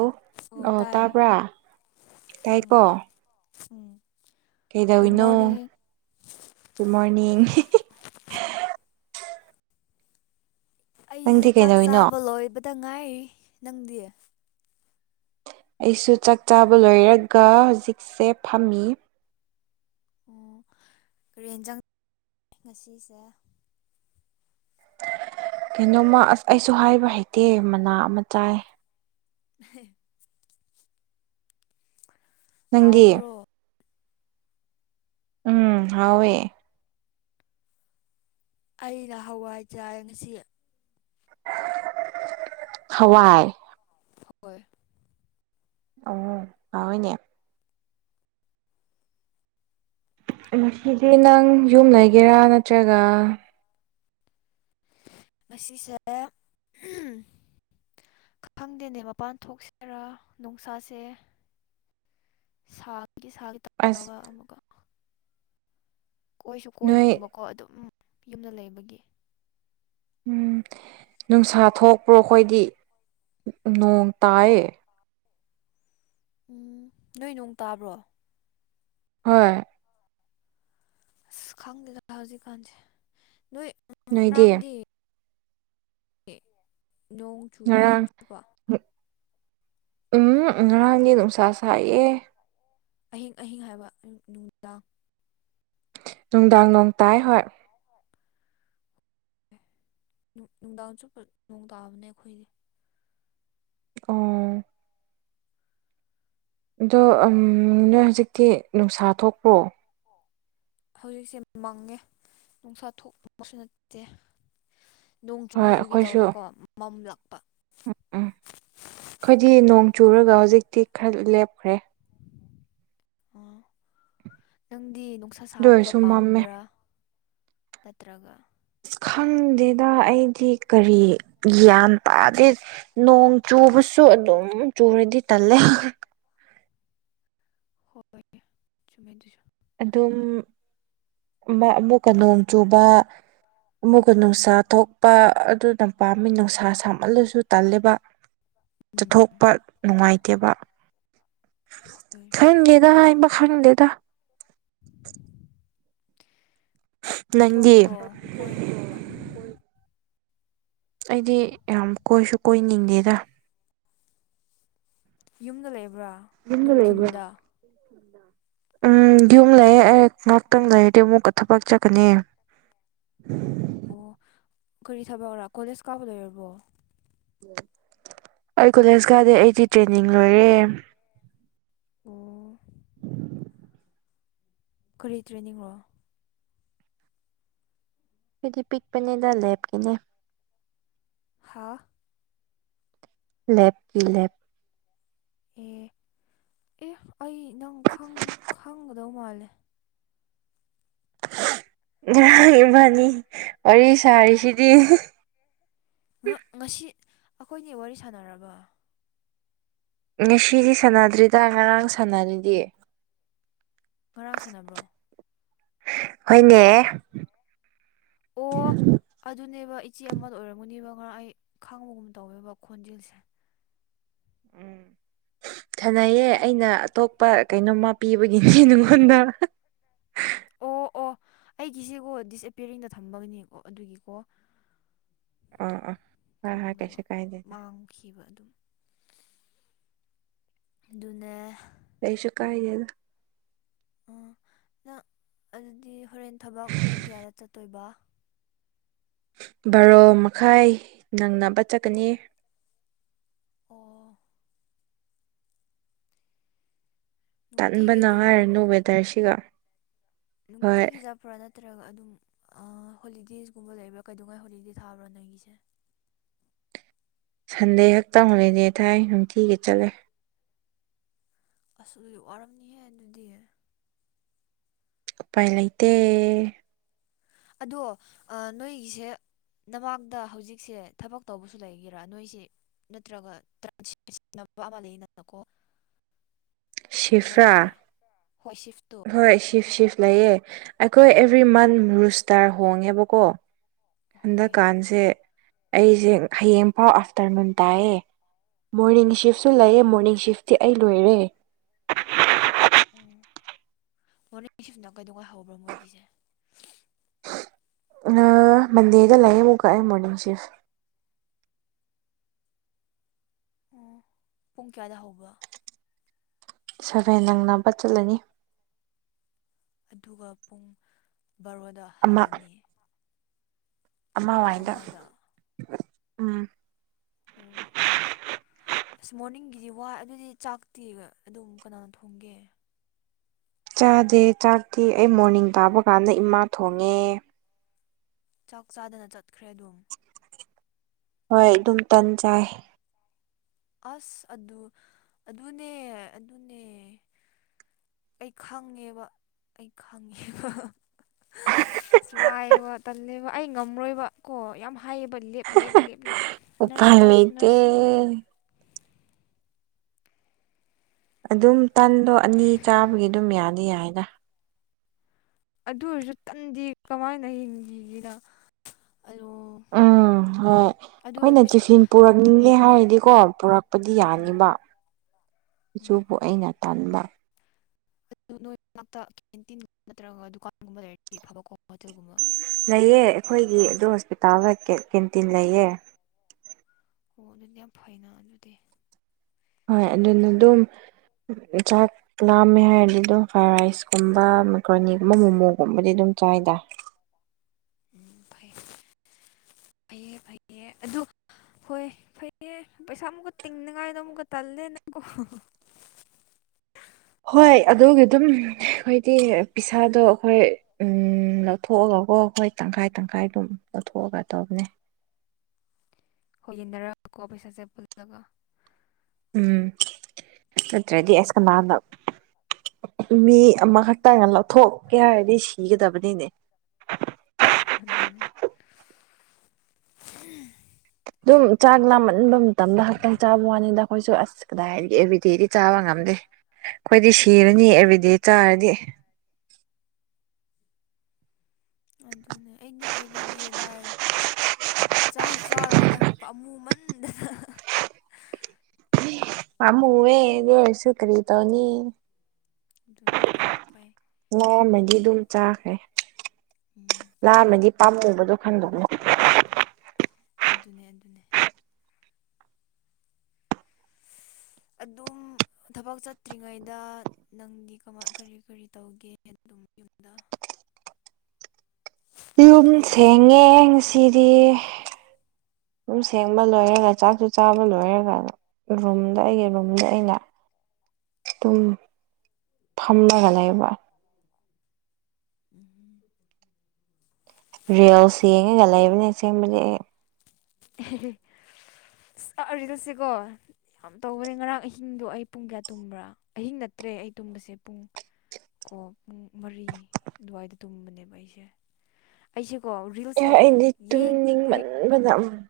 ꯑꯣ ꯑꯣ ꯇꯥꯏ ꯇꯥꯏꯀꯣ ꯎꯝ ꯎꯝ ꯒꯨꯗ ꯀꯩꯗꯧꯅꯣ ꯃꯣꯔꯅꯤꯡ ꯒꯨꯗ ꯃꯣꯔꯅꯤꯡ ꯑꯩꯁꯦ ꯅꯪꯗꯤ ꯆꯥꯛ ꯀꯩꯗꯧꯔꯤꯅꯣ ꯆꯥꯕ ꯂꯣꯏꯕꯗ ꯉꯥꯏꯔꯤ ꯅꯪꯗꯤ ꯑꯩꯁꯨ ꯆꯥꯛ ꯆꯥꯕ ꯂꯣꯏꯔꯒ ꯍꯧꯖꯤꯛꯁꯦ ꯐꯝꯃꯤ ꯑꯣ ꯀꯔꯤ ꯏꯟꯖꯥꯡ ꯉꯁꯤꯁꯦ ꯀꯩꯅꯣꯃ ꯑꯁ ꯑꯩꯁꯨ ꯍꯥꯏꯕ ꯍꯩꯇꯦ ꯃꯅꯥ ꯑꯃ ꯆꯥꯏ [unintelligible] ꯅꯪꯗꯤ ꯍꯥꯎꯕ꯭ꯔꯣ ꯎꯝ ꯍꯧꯏꯋꯦ ꯑꯩꯅ ꯍꯋꯥꯏ ꯆꯥꯏ ꯉꯁꯤ ꯍꯋꯥꯥꯏ ꯍꯣꯏ ꯑꯣ [unintelligible] ꯉꯁꯦ ꯅꯪ ꯌꯨꯝ ꯂꯩꯒꯦꯔꯥ ꯅꯠꯇ꯭ꯔꯒ ꯉꯁꯤꯁꯦ ꯈꯪꯗꯦꯅꯦ ꯃꯄꯥꯟ ꯊꯣꯛꯁꯤꯔꯥ ꯅꯨꯡꯁꯥꯁꯦ ꯁꯥꯒꯤ ꯁꯥꯒꯤ ꯑꯁ ꯇꯥꯔꯒ ꯑꯃꯒ ꯀꯣꯏꯁꯨ ꯅꯣꯏ ꯀꯣꯏꯅꯤꯡꯕꯀꯣ ꯑꯗꯨꯝ ꯌꯨꯝꯗ ꯂꯩꯕꯒꯤ ꯎꯝ ꯅꯨꯡꯁꯥ ꯊꯣꯛꯄ꯭ꯔꯣ ꯑꯩꯈꯣꯏꯗꯤ ꯅꯣꯡ ꯇꯥꯏꯌꯦ ꯎꯝ ꯅꯣꯏ ꯅꯣꯡ ꯇꯥꯕ꯭ꯔꯣ ꯍꯣꯏ ꯑꯁ ꯈꯪꯗꯦꯗ ꯍꯧꯖꯤꯛꯀꯥꯟꯁꯦ ꯅꯣꯏ ꯅꯣꯏꯗꯤ ꯉꯔꯥꯡꯗꯤ ꯅꯣꯡ ꯆꯨꯕ꯭ꯔꯥ ꯑꯍꯤꯡ ꯉꯔꯥꯡ ꯆꯨꯕ ꯎꯝ ꯉꯔꯥꯡꯗꯤ ꯅꯨꯡꯁꯥ ꯁꯥꯏꯌꯦ ꯑꯍꯤꯡ ꯑꯍꯤꯡ ꯍꯥꯏꯕ ꯅꯨꯡꯗꯥꯡ ꯅꯨꯡꯗꯥꯡ ꯅꫭꯡ ꯇꯥꯏ ꯍꯣꯏ ꯅꯨꯡꯗꯥꯡꯁꯨ ꯅꫭꯡ ꯇꯥꯕꯅꯦ ꯑꯩꯈꯣꯏꯗꯤ ꯑꯣ ꯑꯗꯣ ꯅꯣꯏ ꯍꯧꯖꯤꯛꯇꯤ ꯅꯨꯡꯁꯥ ꯊꯣꯛꯄ꯭ꯔꯣ ꯍꯧꯖꯤꯛꯁꯦ ꯃꯪꯉꯦ ꯅꯨꯡꯁꯥ ꯊꯣꯛꯄꯁꯨ ꯅꯠꯇꯦ ꯅꯣꯡ ꯍꯣꯏ ꯆꯨꯈꯤ ꯆꯨꯈꯤ ꯑꯩꯈꯣꯏꯁꯨ ꯇꯧꯅꯀꯣ ꯃꯝꯂꯛꯄ ꯎꯝ ꯑꯩꯈꯣꯏꯗꯤ ꯅꯣꯡ ꯆꯨꯔꯒ ꯍꯧꯖꯤꯛꯇꯤ ꯈꯔ ꯂꯦꯞꯈ꯭ꯔꯦ ꯑꯣ ꯅꯪꯗꯤ ꯅꯨꯡꯁꯥ ꯑꯗꯨ ꯁꯥꯕ ꯑꯣꯏꯔꯁꯨ ꯃꯝꯃꯦ ꯄꯥꯝꯕ꯭ꯔꯥ ꯅꯠꯇ꯭ꯔꯒ ꯑꯁ ꯈꯪꯗꯦꯗ ꯑꯩꯗꯤ ꯀꯔꯤ ꯒ꯭ꯌꯥꯟ ꯇꯥꯗꯦ ꯅꯣꯡ ꯆꯨꯕꯁꯨ ꯑꯗꯨꯝ ꯆꯨꯨꯔꯗꯤ ꯇꯜꯂꯦ ꯍꯣꯏ ꯆꯨꯝꯃꯦ ꯑꯗꯨꯁꯨ ꯑꯗꯨꯝ ꯑꯃꯨꯛꯀ ꯅꯣꯡ ꯆꯨꯕ ꯑꯃꯨꯛꯀ ꯅꯨꯡꯁꯥ ꯊꯣꯛꯄ ꯑꯗꯨꯅ ꯄꯥꯝꯃꯤ ꯅꯨꯡꯁꯥ ꯁꯥꯝꯍꯜꯂꯁꯨ ꯇꯜꯂꯤꯕ ꯎꯝ ꯆꯠꯊꯣꯛꯄ ꯅꯨꯡꯉꯥꯏꯇꯦꯕ ꯍꯣꯏ ꯈꯪꯗꯦꯗ ꯍꯥꯏꯕ ꯈꯪꯗꯦꯗ ꯅꯪꯗꯤ ꯊꯣꯛꯇ꯭ꯔꯣ ꯀꯣꯏꯕ ꯑꯩꯗꯤ ꯌꯥꯝ ꯀꯣꯏꯁꯨ ꯀꯣꯏꯅꯤꯡꯗꯦꯗ ꯌꯨꯝꯗ ꯂꯩꯕ꯭ꯔꯥ ꯌꯨꯝꯗ ꯂꯩꯕ꯭ꯔꯥ ꯅꯨꯡꯈꯨꯟꯗ ꯎꯝ ꯌꯨꯝ ꯂꯩꯌꯦꯦ ꯑꯦ ꯉꯥꯏꯍꯥꯛꯇꯪ ꯂꯩꯔꯗꯤ ꯑꯃꯨꯛꯀ ꯊꯕꯛ ꯆꯠꯀꯅꯤ ꯑꯣ ꯀꯔꯤ ꯊꯕꯛꯧꯔꯥ ꯀꯣꯂꯦꯖ ꯀꯥꯕ ꯂꯩꯣꯏꯔꯕꯣ ꯑꯩ ꯀꯣꯂꯦꯖ ꯀꯥꯗꯩ ꯑꯩꯗꯤ ꯇ꯭ꯔꯦꯅꯤꯡ ꯂꯣꯏꯔꯦ ꯑꯣꯥ ꯀꯔꯤ ꯇ꯭ꯔꯦꯅꯤꯡꯔꯣ ꯐꯗꯤ ꯄꯤꯛ ꯄꯗ ꯂꯦꯞꯀꯤꯅꯦ ꯍꯥꯥ ꯂꯦꯞꯀꯤ ꯂꯦꯞ ꯑꯦ ꯑꯦ ꯑꯩ ꯅꯪ ꯈꯪꯒꯗꯧ ꯃꯥꯜꯂꯦ ꯉꯔꯥꯡ ꯏꯕꯥꯅꯤ ꯋꯥꯔꯤ ꯁꯥꯔꯤꯁꯤꯗꯤ ꯉꯁꯤ ꯑꯩꯈꯣꯏꯅꯤ ꯋꯥꯔꯤ ꯁꯥꯟꯅꯔꯕ ꯉꯁꯤꯗꯤ ꯁꯥꯟꯅꯗ꯭ꯔꯤꯗ ꯉꯔꯥꯡ ꯁꯥꯟꯅꯔꯤꯗꯤ ꯉꯔꯥꯡ ꯁꯥꯟꯅꯕ꯭ꯔꯣ ꯍꯣꯏꯅꯦ ꯑꯣꯐ ꯑꯗꯨꯅꯦꯕ ꯏꯆꯦ ꯑꯃꯗ ꯑꯣꯏꯔꯝꯒꯨꯅꯦꯕ ꯉꯔ ꯑꯩ ꯈꯥꯡꯕꯒꯨꯝ ꯇꯧꯋꯦꯕ ꯈꯣꯟꯖꯦꯜꯁꯦ ꯎꯝ ꯈꯅꯩꯌꯦ ꯑꯩꯅ ꯑꯇꯣꯞꯄ ꯀꯩꯅꯣꯝꯃ ꯄꯤꯕꯒꯤꯅꯦ ꯅꯉꯣꯟꯗ ꯑꯣ ꯑꯣ ꯑꯩꯒꯤꯁꯤꯀꯣ ꯗꯤꯁꯑꯄꯤꯌꯔꯤꯡꯗ ꯊꯝꯕꯒꯤꯅꯦꯀꯣ ꯑꯗꯨꯒꯤꯀꯣ ꯑꯥ ꯑꯥ ꯍꯣꯏ ꯍꯥ ꯀꯁ ꯀꯥꯏ ꯗ ꯈꯤꯕ ꯑꯗꯨꯝ ꯑꯗꯨ ꯑꯗꯨꯅꯦ ꯀꯩꯁꯨ ꯀꯥꯏꯗꯦꯗ ꯑꯥ ꯅꯪ ꯑꯗꯨꯗꯤ ꯍꯣꯔꯦꯟ ꯊꯕꯛ ꯄꯨꯡ ꯀꯌꯥꯗ ꯆꯠꯇꯣꯏꯕ ꯕꯥꯔꯣ ꯃꯈꯥꯏ ꯅꯪꯅꯕ ꯆꯠꯀꯅꯤ ꯑꯣ ꯅꯨꯡꯇꯤꯒꯤ ꯇꯟꯕꯅ ꯑꯗꯨꯝ ꯍꯥꯏꯔꯅꯨ ꯋꯦꯗꯔꯁꯤꯒ ꯅꯨꯡꯇꯤ ꯍꯣꯏ ꯀꯖꯥ ꯐꯕ꯭ꯔꯥ ꯅꯠꯇ꯭ꯔꯒ ꯑꯗꯨꯝ ꯍꯣꯂꯤꯗꯦꯁꯒꯨꯝꯕ ꯂꯩꯕ꯭ꯔꯥ ꯀꯩꯗꯧꯉꯥꯏ ꯍꯣꯂꯤꯗꯦ ꯊꯥꯕ꯭ꯔꯥ ꯅꯣꯏꯒꯤꯁꯦ ꯁꯟꯗꯦ ꯈꯛꯇꯪꯂꯤꯅꯦ ꯊꯥꯏ ꯅꯨꯡꯊꯤꯒꯤ ꯆꯠꯂꯦ ꯑꯁ ꯋꯥꯔꯝꯅꯤꯍꯦ ꯑꯗꯨꯗꯤ ꯎꯄꯥꯏ ꯂꯩꯇꯦ ꯑꯗꯣ ꯅꯣꯏꯒꯤꯁꯦ ꯅꯃꯥꯛꯗ ꯍꯧꯖꯤꯛꯁꯦ ꯊꯕꯛ ꯇꯧꯕꯁꯨ ꯂꯩꯒꯦꯔꯥ ꯅꯣꯏꯁꯤ ꯅꯠꯇ꯭ꯔꯒꯟꯅꯕ ꯑꯃ ꯂꯩꯅꯅꯀꯣ [unintelligible] ꯁꯤꯐ꯭ꯔꯥ ꯑꯗꯨꯃꯥꯏ꯭ꯔꯥ ꯍꯣꯏ ꯁꯤꯐ ꯍꯣꯏ ꯁꯤꯐ ꯁꯤꯐ ꯂꯩꯌꯦ ꯑꯩꯈꯣꯏ ꯑꯦꯕ꯭ꯔꯤ ꯃꯟ ꯔꯨꯁꯇꯥꯔ ꯍꯣꯡꯉꯦꯕꯀꯣ ꯍꯣꯏ ꯍꯟꯗꯛꯀꯥꯟꯁꯦ ꯑꯩꯁꯦ ꯍꯌꯦꯡꯐꯥꯎ ꯑꯥꯐꯇꯔꯅꯨꯟ ꯇꯥꯏꯑꯦ ꯃꯣꯔꯅꯤꯡ ꯁꯤꯐꯁꯨ ꯂꯩꯑꯦ ꯃꯣꯔꯅꯤꯡ ꯁꯤꯐꯇꯤ ꯑꯩ ꯂꯣꯏꯔꯦ ꯎꯝ ꯃꯣꯔꯅꯤꯡ ꯁꯤꯗ ꯀꯩꯗꯧꯉꯥꯏ ꯍꯧꯕ꯭ꯔꯥ ꯃꯣꯏꯒꯤꯁꯦ ꯃꯟꯗꯦꯗ ꯂꯩꯥꯛꯌꯦꯦ ꯑꯃꯨꯛ ꯀꯛꯑꯦ ꯃꯣꯔꯅꯤꯡ ꯁꯤꯐ ꯑꯣ ꯄꯨꯡ ꯀꯌꯥꯗ ꯍꯧꯕ ꯁꯚꯦꯟ ꯅꯪꯅꯄꯥ ꯆꯠꯂꯅꯤ ꯑꯗꯨꯒ ꯄꯨꯡ ꯕꯥꯔꯣꯗ ꯍꯜꯂꯅꯤ ꯄꯨꯡ ꯑꯃꯥꯡꯋꯥꯏꯗ ꯑꯃꯗ ꯎꯝ ꯑꯣ ꯑꯁ ꯃꯣꯔꯅꯤꯡꯒꯤꯗꯤ ꯋꯥꯏ ꯑꯗꯨꯗꯤ ꯆꯥꯛꯇꯤꯒ ꯑꯗꯨꯝ ꯀꯅꯥꯅ ꯊꯣꯡꯒꯦ ꯆꯥꯗꯦ ꯆꯥꯛꯇꯤ ꯑꯩ ꯃꯣꯔꯅꯤꯡ ꯇꯥꯕ ꯀꯥꯟꯗ ꯏꯃꯥ ꯊꯣꯡꯉꯦ ꯆꯥꯛ ꯆꯥꯗꯅ ꯆꯠꯈ꯭ꯔꯦ ꯑꯗꯨꯝ ꯍꯣꯏ ꯑꯗꯨꯝ ꯇꯟ ꯆꯥꯏ ꯑꯁ ꯑꯗꯨ ꯑꯗꯨꯅꯦ ꯑꯗꯨꯅꯦ ꯑꯩ ꯈꯪꯉꯦꯕ ꯑꯩ ꯈꯪꯉꯦꯕ [unintelligible] ꯋꯥꯏꯑꯦꯕ ꯇꯜꯂꯦꯕ ꯑꯩ ꯉꯝꯔꯣꯏꯕ ꯀꯣ ꯌꯥꯝ ꯍꯥꯏꯌꯦꯕ ꯂꯦꯞ ꯂꯦꯞ ꯂꯦꯞ ꯂꯦꯞ ꯅꯔꯁ ꯅꯔꯁ ꯅꯔꯁ ꯑꯦ ꯑꯗꯨꯝ ꯇꯟꯗꯣ ꯑꯅꯤ ꯆꯥꯕꯒꯤ ꯑꯗꯨꯝ ꯌꯥꯗꯝ ꯌꯥꯏꯗ ꯑꯗꯨ ꯑꯣꯏꯔꯁꯨ ꯇꯟꯗꯤ ꯀꯃꯥꯏꯅ ꯍꯤꯡꯈꯤ [unintelligible] ꯎꯝ ꯍꯣꯏ ꯑꯩꯈꯣꯏꯅ ꯇꯤꯐꯤꯟ ꯄꯨꯔꯛꯅꯤꯡꯉꯦ ꯍꯣꯏ ꯍꯥꯏꯔꯗꯤꯀꯣ ꯄꯣꯔꯛ ꯄꯗꯤ ꯎꯝ ꯌꯥꯅꯤꯕ ꯎꯝ ꯑꯗꯨꯕꯨ ꯑꯩꯅ ꯇꯟꯕ ꯑꯗꯨ ꯅꯣꯏ ꯃꯅꯥꯛꯇ ꯀꯦꯟꯇꯤꯟ ꯅꯠꯇ꯭ꯔꯒ ꯗꯨꯀꯥꯟꯒꯨꯝꯕ ꯂꯩꯔꯗꯤ ꯐꯕꯀꯣ ꯍꯣꯇꯦꯜꯒꯨꯝꯕ ꯂꯩꯑꯧ ꯑꯩꯈꯣꯏꯒꯤ ꯑꯗꯨ ꯍꯣꯁꯄꯤꯇꯥꯜꯗ ꯀꯦꯟꯇꯤꯟ ꯂꯩꯌꯦ ꯑꯣ ꯑꯗꯨꯗꯤ ꯌꯥꯝ ꯐꯩꯅ ꯑꯗꯨꯗꯤ ꯍꯣꯏ ꯑꯗꯨꯅꯤ ꯑꯗꯨꯝ ꯆꯥꯛ ꯂꯥꯝꯃꯦ ꯍꯥꯏꯔꯗꯤ ꯑꯗꯨꯝ ꯐ꯭ꯔꯥꯏ ꯔꯥꯏꯁꯀꯨꯝꯕ ꯃꯦꯀ꯭ꯔꯣꯅꯤꯒꯨꯝꯕ ꯃꯣꯃꯣꯒꯨꯝꯕꯗꯤ ꯑꯗꯨꯝ ꯆꯥꯏꯗꯥ ꯎꯝ ꯐꯩ ꯐꯩꯌꯦ ꯐꯩꯌꯦ ꯑꯗꯨ ꯍꯣꯏ ꯐꯩꯌꯦ ꯄꯩꯁꯥ ꯑꯃꯨꯛꯀ ꯇꯤꯡꯅꯤꯉꯥꯏꯗꯣ ꯑꯃꯨꯛꯀ ꯇꯜꯂꯦ ꯅꯀꯣ ꯍꯣꯏ ꯑꯗꯨꯒꯤ ꯑꯗꯨꯝ ꯑꯩꯈꯣꯏꯗꯤ ꯄꯩꯁꯥꯗꯣ ꯑꯩꯈꯣꯏ ꯎꯝ ꯂꯧꯊꯣꯛꯑꯒꯀꯣ ꯑꯩꯈꯣꯏ ꯇꯪꯈꯥꯏ ꯇꯪꯈꯥꯏ ꯑꯗꯨꯝ ꯂꯧꯊꯣꯛꯑꯒ ꯇꯧꯕꯅꯦ ꯍꯣꯏ ꯌꯦꯟꯅꯔꯒꯀꯣ ꯄꯩꯁꯥꯁꯦ ꯄꯨꯜꯂꯒ ꯎꯝ ꯅꯠꯇ꯭ꯔꯗꯤ ꯑꯁ ꯀꯅꯥꯅ ꯃꯤ ꯑꯃꯈꯛꯇꯪꯅ ꯂꯧꯊꯣꯛꯀꯦ ꯍꯥꯏꯔꯗꯤ ꯁꯤꯒꯗꯕꯅꯤꯅꯦ ꯑꯗꯨꯅꯦ [unintelligible] ꯑꯗꯨꯝ ꯆꯥꯛ ꯂꯥꯝꯃꯟꯕ ꯃꯇꯝꯗ ꯈꯛꯇꯪ ꯆꯥꯕ ꯋꯥꯅꯤꯗ ꯑꯩꯈꯣꯏꯁꯨ ꯑꯁ ꯀꯗꯥꯏꯗꯩ ꯑꯦꯕ꯭ꯔꯤꯗꯦꯗꯤ ꯆꯥꯕ ꯉꯝꯗꯦ ꯑꯩꯈꯣꯏꯗꯤ ꯁꯤꯔꯅꯤ ꯑꯦꯕꯔꯤꯗꯦ ꯆꯥꯔꯗꯤ ꯑꯗꯨꯅꯦ ꯑꯩꯗꯤ ꯑꯦꯕꯔ꯭ꯤꯗꯦ ꯂꯥꯏꯔꯤ ꯆꯥꯁꯨ ꯆꯥꯔꯣꯏꯗ ꯄꯥꯃꯨꯃꯟ ꯃꯟꯗꯅ ꯄꯥꯝꯃꯨꯏꯌꯦ ꯑꯗꯨ ꯑꯣꯏꯁꯨ ꯀꯔꯤ ꯇꯧꯅꯤ ꯑꯗꯨꯅꯦ ꯀꯔꯤ ꯎꯄꯥꯏ ꯂꯥꯞꯃꯗꯤ ꯑꯗꯨꯝ ꯆꯥꯈ꯭ꯔꯦ ꯎꯝ ꯂꯥꯝꯃꯗꯤ ꯄꯥꯝꯃꯨꯕꯗꯣ ꯈꯟꯗꯕꯅꯦ ꯑꯗꯨꯅꯦ ꯑꯗꯨꯅꯦ ꯑꯗꯨꯝ ꯊꯕꯛ ꯆꯠꯇ꯭ꯔꯤꯉꯩꯗ ꯅꯪꯗꯤ ꯀꯃꯥꯏ ꯀꯔꯤ ꯀꯔꯤ ꯇꯧꯒꯦ ꯑꯗꯨꯝ ꯌꯨꯝꯗ ꯊꯕꯛ ꯌꯨꯝ ꯆꯠꯍꯧꯗ꯭ꯔꯤꯉꯩ ꯁꯦꯡꯉꯦ ꯉꯁꯤꯗꯤ ꯎꯝ ꯌꯨꯝ ꯁꯦꯡꯕ ꯂꯣꯏꯔꯒ ꯆꯥꯛꯁꯨ ꯆꯥꯕ ꯂꯣꯏꯔꯒ ꯔꯨꯝꯗ ꯑꯩꯒꯤ ꯔꯨꯝꯗ ꯑꯩꯅ ꯑꯗꯨꯝ ꯐꯝꯃꯒ ꯂꯩꯕ ꯎꯝ ꯔꯤꯜꯁ ꯌꯦꯡꯉꯒ ꯂꯩꯕꯅꯤ ꯑꯁꯦꯡꯕꯗꯤ ꯑꯩ [unintelligible] ꯑꯁ ꯔꯤꯜꯂꯁꯦꯀꯣ ꯌꯥꯝ ꯇꯧꯕꯅꯦ ꯉꯔꯥꯡ ꯑꯍꯤꯡꯗꯣ ꯑꯩ ꯄꯨꯡ ꯀꯌꯥ ꯇꯨꯝꯕ꯭ꯔꯥ ꯑꯍꯤꯡ ꯅꯠꯇ꯭ꯔꯦ ꯑꯩ ꯇꯨꯝꯕꯁꯦ ꯄꯨꯡ ꯀꯣ ꯄꯨꯡ ꯃꯔꯤ ꯑꯗꯨꯋꯥꯏꯗ ꯇꯨꯝꯕꯅꯦꯕ ꯑꯩꯁꯦ ꯑꯩꯁꯦꯀꯣ ꯑꯦ ꯔꯤꯜꯁꯁꯦ ꯑꯩꯗꯤ ꯌꯦꯡ ꯍꯣꯏ [unintelligible]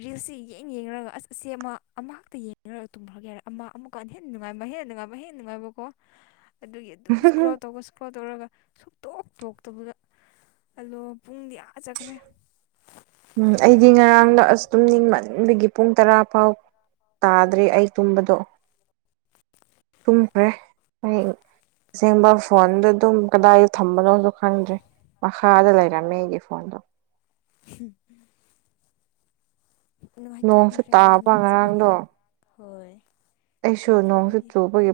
ꯔꯤꯜꯁꯁꯤ ꯌꯦꯡ ꯌꯦꯡꯔꯒ ꯑꯁ ꯑꯁꯤ ꯑꯃ ꯑꯃ ꯈꯛꯇ ꯌꯦꯡꯉꯔꯒ ꯇꯨꯝꯈ꯭ꯔꯒꯦ ꯍꯥꯏꯔ ꯑꯃ ꯑꯃꯨꯛ ꯀꯣ ꯍꯦꯟꯅꯅꯨꯡꯉꯥꯏꯕ ꯍꯦꯟꯅ ꯅꯨꯡꯉꯥꯏꯕ ꯍꯦꯟ ꯅꯨꯡꯉꯥꯏꯕ ꯀꯣ [inaudible] ꯑꯗꯨꯒꯤ ꯑꯗꯨꯝ ꯏꯁꯀ꯭ꯔꯣꯜ ꯇꯧꯕ ꯏꯁꯀ꯭ꯔꯣꯜ ꯇꯧꯔꯒ ꯁꯨꯝ ꯇꯣꯛ ꯇꯣꯛꯇꯕꯗꯣ ꯑꯂꯣ ꯄꯨꯡꯗꯤ ꯑꯥ ꯆꯠꯈ꯭ꯔꯦ ꯎꯝ ꯑꯩꯗꯤ ꯉꯔꯥꯡꯗ ꯑꯁ ꯇꯨꯝ ꯅꯤꯡꯃꯕꯒꯤ ꯄꯨꯡ ꯇꯔꯥ ꯐꯥꯎ ꯇꯥꯗ꯭ꯔꯦ ꯑꯩ ꯇꯨꯝꯕꯗꯣ ꯇꯨꯝꯈ꯭ꯔꯦ ꯍꯌꯦꯡ ꯑꯁꯦꯡꯕ ꯐꯣꯟꯗ ꯑꯗꯨꯝ ꯀꯗꯥꯏꯗ ꯊꯝꯕꯅꯣꯗ ꯈꯪꯗ꯭ꯔꯦ ꯃꯈꯥꯗ ꯂꯩꯔꯝꯃꯦ ꯑꯩꯒꯤ ꯐꯣꯟꯗꯣ [unintelligible] ꯅꯨꯡꯉꯥꯏ ꯅꯣꯡꯁꯨ ꯇꯨꯝꯈ꯭ꯔꯦ ꯉꯔꯥꯡ ꯇꯥꯕ ꯅꯣꯡ ꯆꯨꯕꯒꯤ ꯉꯔꯥꯡꯗꯣ ꯍꯣꯏ ꯑꯩꯁꯨ ꯅꯣꯡꯁꯨ ꯆꯨꯕꯒꯤ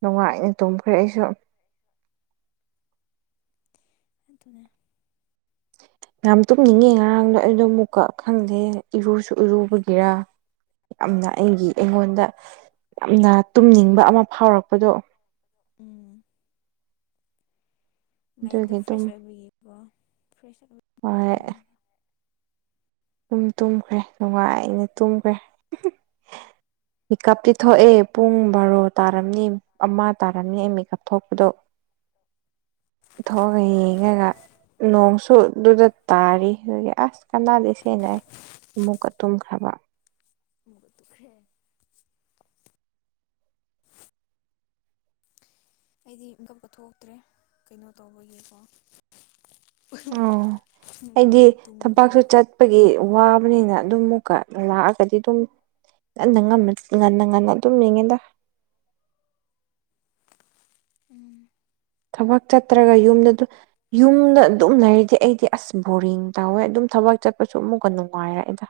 ꯅꯨꯡꯉꯥꯏꯅ ꯇꯨꯝꯈ꯭ꯔꯦ ꯑꯩꯁꯨ ꯍꯇꯅꯦ ꯌꯥꯝ ꯇꯨꯝꯅꯤꯡꯉꯦ ꯉꯔꯥꯡꯗꯣ ꯑꯩꯗꯣ ꯑꯃꯨꯛꯀꯛ ꯈꯪꯗꯦ ꯏꯔꯨꯁꯨ ꯏꯔꯨꯕꯒꯤꯔ ꯌꯥꯝꯅ ꯑꯩꯒꯤ ꯑꯩꯉꯣꯟꯗ ꯌꯥꯝꯅ ꯇꯨꯝꯅꯤꯡꯕ ꯑꯃ ꯐꯥꯎꯔꯛꯄꯗꯣ ꯎꯝ ꯃꯥꯏꯟꯗꯣ ꯑꯗꯨꯒꯤ ꯑꯗꯨꯝ ꯐ꯭ꯔꯦꯁ ꯑꯣꯏꯕꯒꯤꯀꯣ ꯐ꯭ꯔꯦꯁ ꯑꯣꯏ ꯍꯣꯏ ꯑꯗꯨꯝ ꯇꯨꯝꯈ꯭ꯔꯦ ꯅꯨꯡꯉꯥꯏꯅ ꯇꯨꯝꯈ꯭ꯔꯦ ꯃꯤꯠꯀꯞꯇꯤ ꯊꯣꯛꯑ ꯄꯨꯡ ꯕꯥꯔꯣꯗ ꯇꯥꯔꯝꯅꯤ ꯑꯃ ꯇꯥꯔꯝꯅꯤ ꯑꯩ ꯃꯤꯠꯀꯞ ꯊꯣꯛꯄꯗꯣ ꯊꯣꯛꯑꯒ ꯌꯦꯡꯉꯒ ꯅꯣꯡꯁꯨ ꯑꯗꯨꯗ ꯇꯥꯔꯤ ꯑꯗꯨꯗꯒꯤ ꯑꯁ ꯀꯥꯅꯗꯦ ꯊꯦꯡꯅꯥꯏ ꯑꯃꯨꯛꯀ ꯇꯨꯝꯈ꯭ꯔꯕ ꯃꯨꯕ ꯇꯨꯈ꯭ꯔꯦ ꯑꯩꯗꯤ ꯏꯀꯞꯄ ꯊꯣꯛꯇ꯭ꯔꯦ ꯀꯩꯅꯣ ꯇꯧꯕꯒꯤꯀꯣ ꯑꯣ ꯑꯩꯗꯤ ꯃꯤꯗ ꯇꯨꯡꯗꯨ ꯊꯕꯛꯁꯨ ꯆꯠꯄꯒꯤ ꯋꯥꯕꯅꯤꯅ ꯑꯗꯨꯝ ꯑꯃꯨꯛꯀ ꯂꯥꯛꯑꯒꯗꯤ ꯑꯗꯨꯝ ꯉꯟꯅ ꯉ ꯉꯟꯅ ꯉꯟꯅ ꯑꯗꯨꯝ ꯌꯦꯡꯉꯦꯗ ꯎꯝ ꯊꯕꯛ ꯆꯠꯇ꯭ꯔꯒ ꯌꯨꯝꯗ ꯑꯗꯨ ꯌꯨꯝꯗ ꯑꯗꯨꯝ ꯂꯩꯔꯤꯗꯤ ꯑꯩꯗꯤ ꯑꯁ ꯕꯣꯔꯤꯡ ꯇꯧꯋꯦ ꯑꯗꯨꯝ ꯊꯕꯛ ꯆꯠꯄꯁꯨ ꯑꯃꯨꯛꯀ ꯅꯨꯡꯉꯥꯏꯔꯦꯗ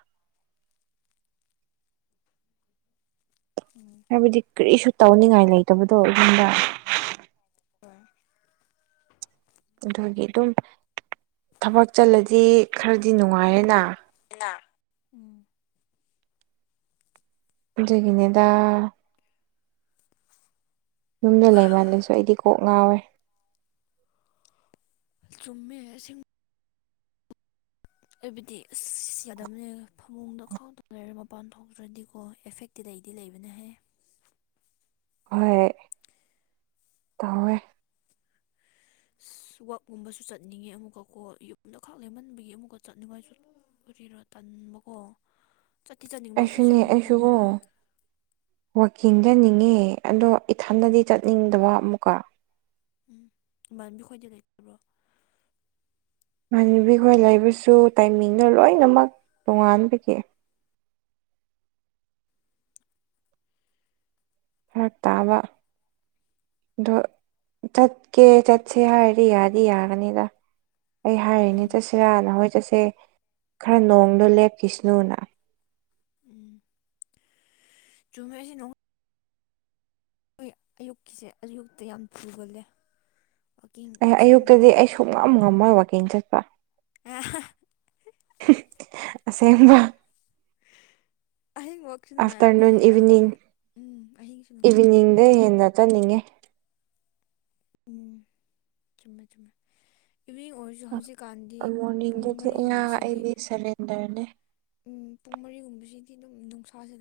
ꯎꯝ ꯍꯥꯏꯕꯗꯤ ꯀꯔꯤꯁꯨ ꯇꯧꯅꯤꯡꯉꯥꯏ ꯂꯩꯇꯕꯗꯣ ꯑꯩꯨꯝꯗ ꯍ ꯑꯗꯨꯒꯤ ꯑꯗꯨꯝ ꯊꯕꯛ ꯆꯠꯂꯗꯤ ꯈꯔꯗꯤ ꯅꯨꯡꯉꯥꯏꯔꯦꯅ ꯎꯝ ꯑꯗꯨꯒꯤꯅꯦꯗꯗꯥ ꯌꯨꯝꯗ ꯂꯩꯃꯜꯂꯁꯨ ꯑꯩꯗꯤ ꯀꯣꯛ ꯉꯥꯎꯋꯦ ꯆꯨꯝꯃꯦ ꯏꯁꯤꯡ ꯍꯥꯏꯕꯗꯤ ꯑꯁ ꯌꯥꯗꯕꯅꯦ ꯐꯃꯨꯡꯗ ꯈꯥꯎꯗ ꯂꯩꯔꯦ ꯃꯄꯥꯟ ꯊꯣꯛꯇ꯭ꯔꯗꯤꯀꯣ ꯑꯦꯐꯦꯛ ꯇꯤ ꯂꯩꯇꯗꯤ ꯂꯩꯕꯅ ꯍꯥꯏ ꯍꯣꯏ ꯇꯧꯋꯦ ꯑ ꯋꯥꯛꯀꯨꯝꯕꯁꯨ ꯆꯠꯅꯤꯡꯉꯦ ꯑꯃꯨꯛꯀꯣ ꯌꯨꯝꯗꯈꯥꯛ ꯂꯩꯦꯝꯍꯟꯕꯒꯤ ꯑꯃꯨꯛꯀ ꯆꯠꯅꯤꯡꯉꯥꯏꯁꯨ ꯔꯣ ꯇꯟꯕ ꯀꯣ ꯆꯥꯊꯤ ꯆꯥꯅꯤꯡꯕ ꯑꯩꯁꯨꯅꯦ ꯐ꯭ꯔꯤꯖꯒꯨꯝꯕ ꯐꯪꯉꯌꯦꯦ ꯑꯩꯁꯨꯀꯣ ꯋꯥꯛꯀꯤꯡ ꯆꯅꯤꯡꯉꯤ ꯑꯗꯣ ꯏꯊꯟꯗꯗꯤ ꯆꯠꯅꯤꯡꯗꯕ ꯑꯃꯨꯛꯀ ꯎꯝ ꯏꯕꯥꯅꯕꯤꯈꯣꯏꯗꯤ ꯂꯩꯇꯕ꯭ꯔꯣ ꯏꯥꯟꯅꯕꯤ ꯈꯣꯏ ꯂꯩꯕꯁꯨ ꯇꯥꯏꯃꯤꯡꯅ ꯂꯣꯏꯅꯃꯛ ꯇꯣꯉꯥꯟꯕꯒꯤ ꯐꯔꯛ ꯇꯥꯕ ꯑꯗꯣ ꯆꯠꯀꯦ ꯆꯠꯁꯦ ꯍꯥꯏꯗꯤ ꯌꯥꯗꯤ ꯌꯥꯒꯅꯤꯗ ꯑꯩ ꯍꯥꯏꯔꯤꯅꯦ ꯎꯝ ꯆꯠꯁꯤꯔꯥ ꯅ ꯍꯣꯏ ꯆꯠꯁꯦ ꯈꯔ ꯅꯣꯡꯗꯣ ꯂꯦꯞꯀꯤꯁꯅꯨꯅ ꯎꯝ ꯆꯨꯝꯃꯦꯁꯤ ꯅꯣꯡ ꯍꯣꯏ ꯑꯌꯨꯛꯀꯤꯁꯦ ꯑꯌꯨꯛꯇ ꯌꯥꯝ ꯊꯨꯒꯜꯂꯦ ꯋꯥꯛꯀꯤꯡ ꯆꯦꯟꯟꯅꯉꯥꯏ ꯃꯇꯝ ꯑꯝ ꯉꯝꯃꯣꯏ ꯋꯥꯀꯤꯡ ꯆꯠꯄ ꯑꯁꯦꯡꯕ ꯑꯍꯤꯡꯃꯛꯁꯨ ꯑꯥꯐꯇꯔꯅꯨꯟ ꯅꯨꯡꯉꯥꯏꯕꯅꯦꯍꯦ ꯏꯚꯤꯅꯤꯡ ꯑꯍꯣꯏ ꯎꯝ ꯑꯍꯤꯡꯁꯨ ꯅꯨꯡꯉꯥꯏ ꯍꯣꯏ ꯏꯚꯤꯅꯤꯡꯗ ꯍꯦꯟꯅ ꯆꯠꯅꯤꯡꯉꯦ ꯎꯝ ꯆꯨꯝꯃꯦ ꯆꯨꯝꯃꯦ ꯏꯚ ꯑꯣꯏ ꯍꯧ ꯍꯧꯖꯤꯛꯀꯥꯟꯗꯤ ꯄꯨꯡ ꯃꯣꯔꯅꯤꯡꯗꯗꯤ ꯑꯩ ꯃꯔꯤꯒꯨꯝꯕꯁꯤꯗꯤ ꯑꯩꯗꯤ ꯁꯔꯦꯟꯗꯔꯅꯦ ꯎꯝ ꯄꯨꯡ ꯃꯔꯤꯒꯨꯝꯕꯁꯤꯗꯤ ꯑꯗꯨꯝ ꯅꯨꯡꯁꯥꯥ ꯂꯩ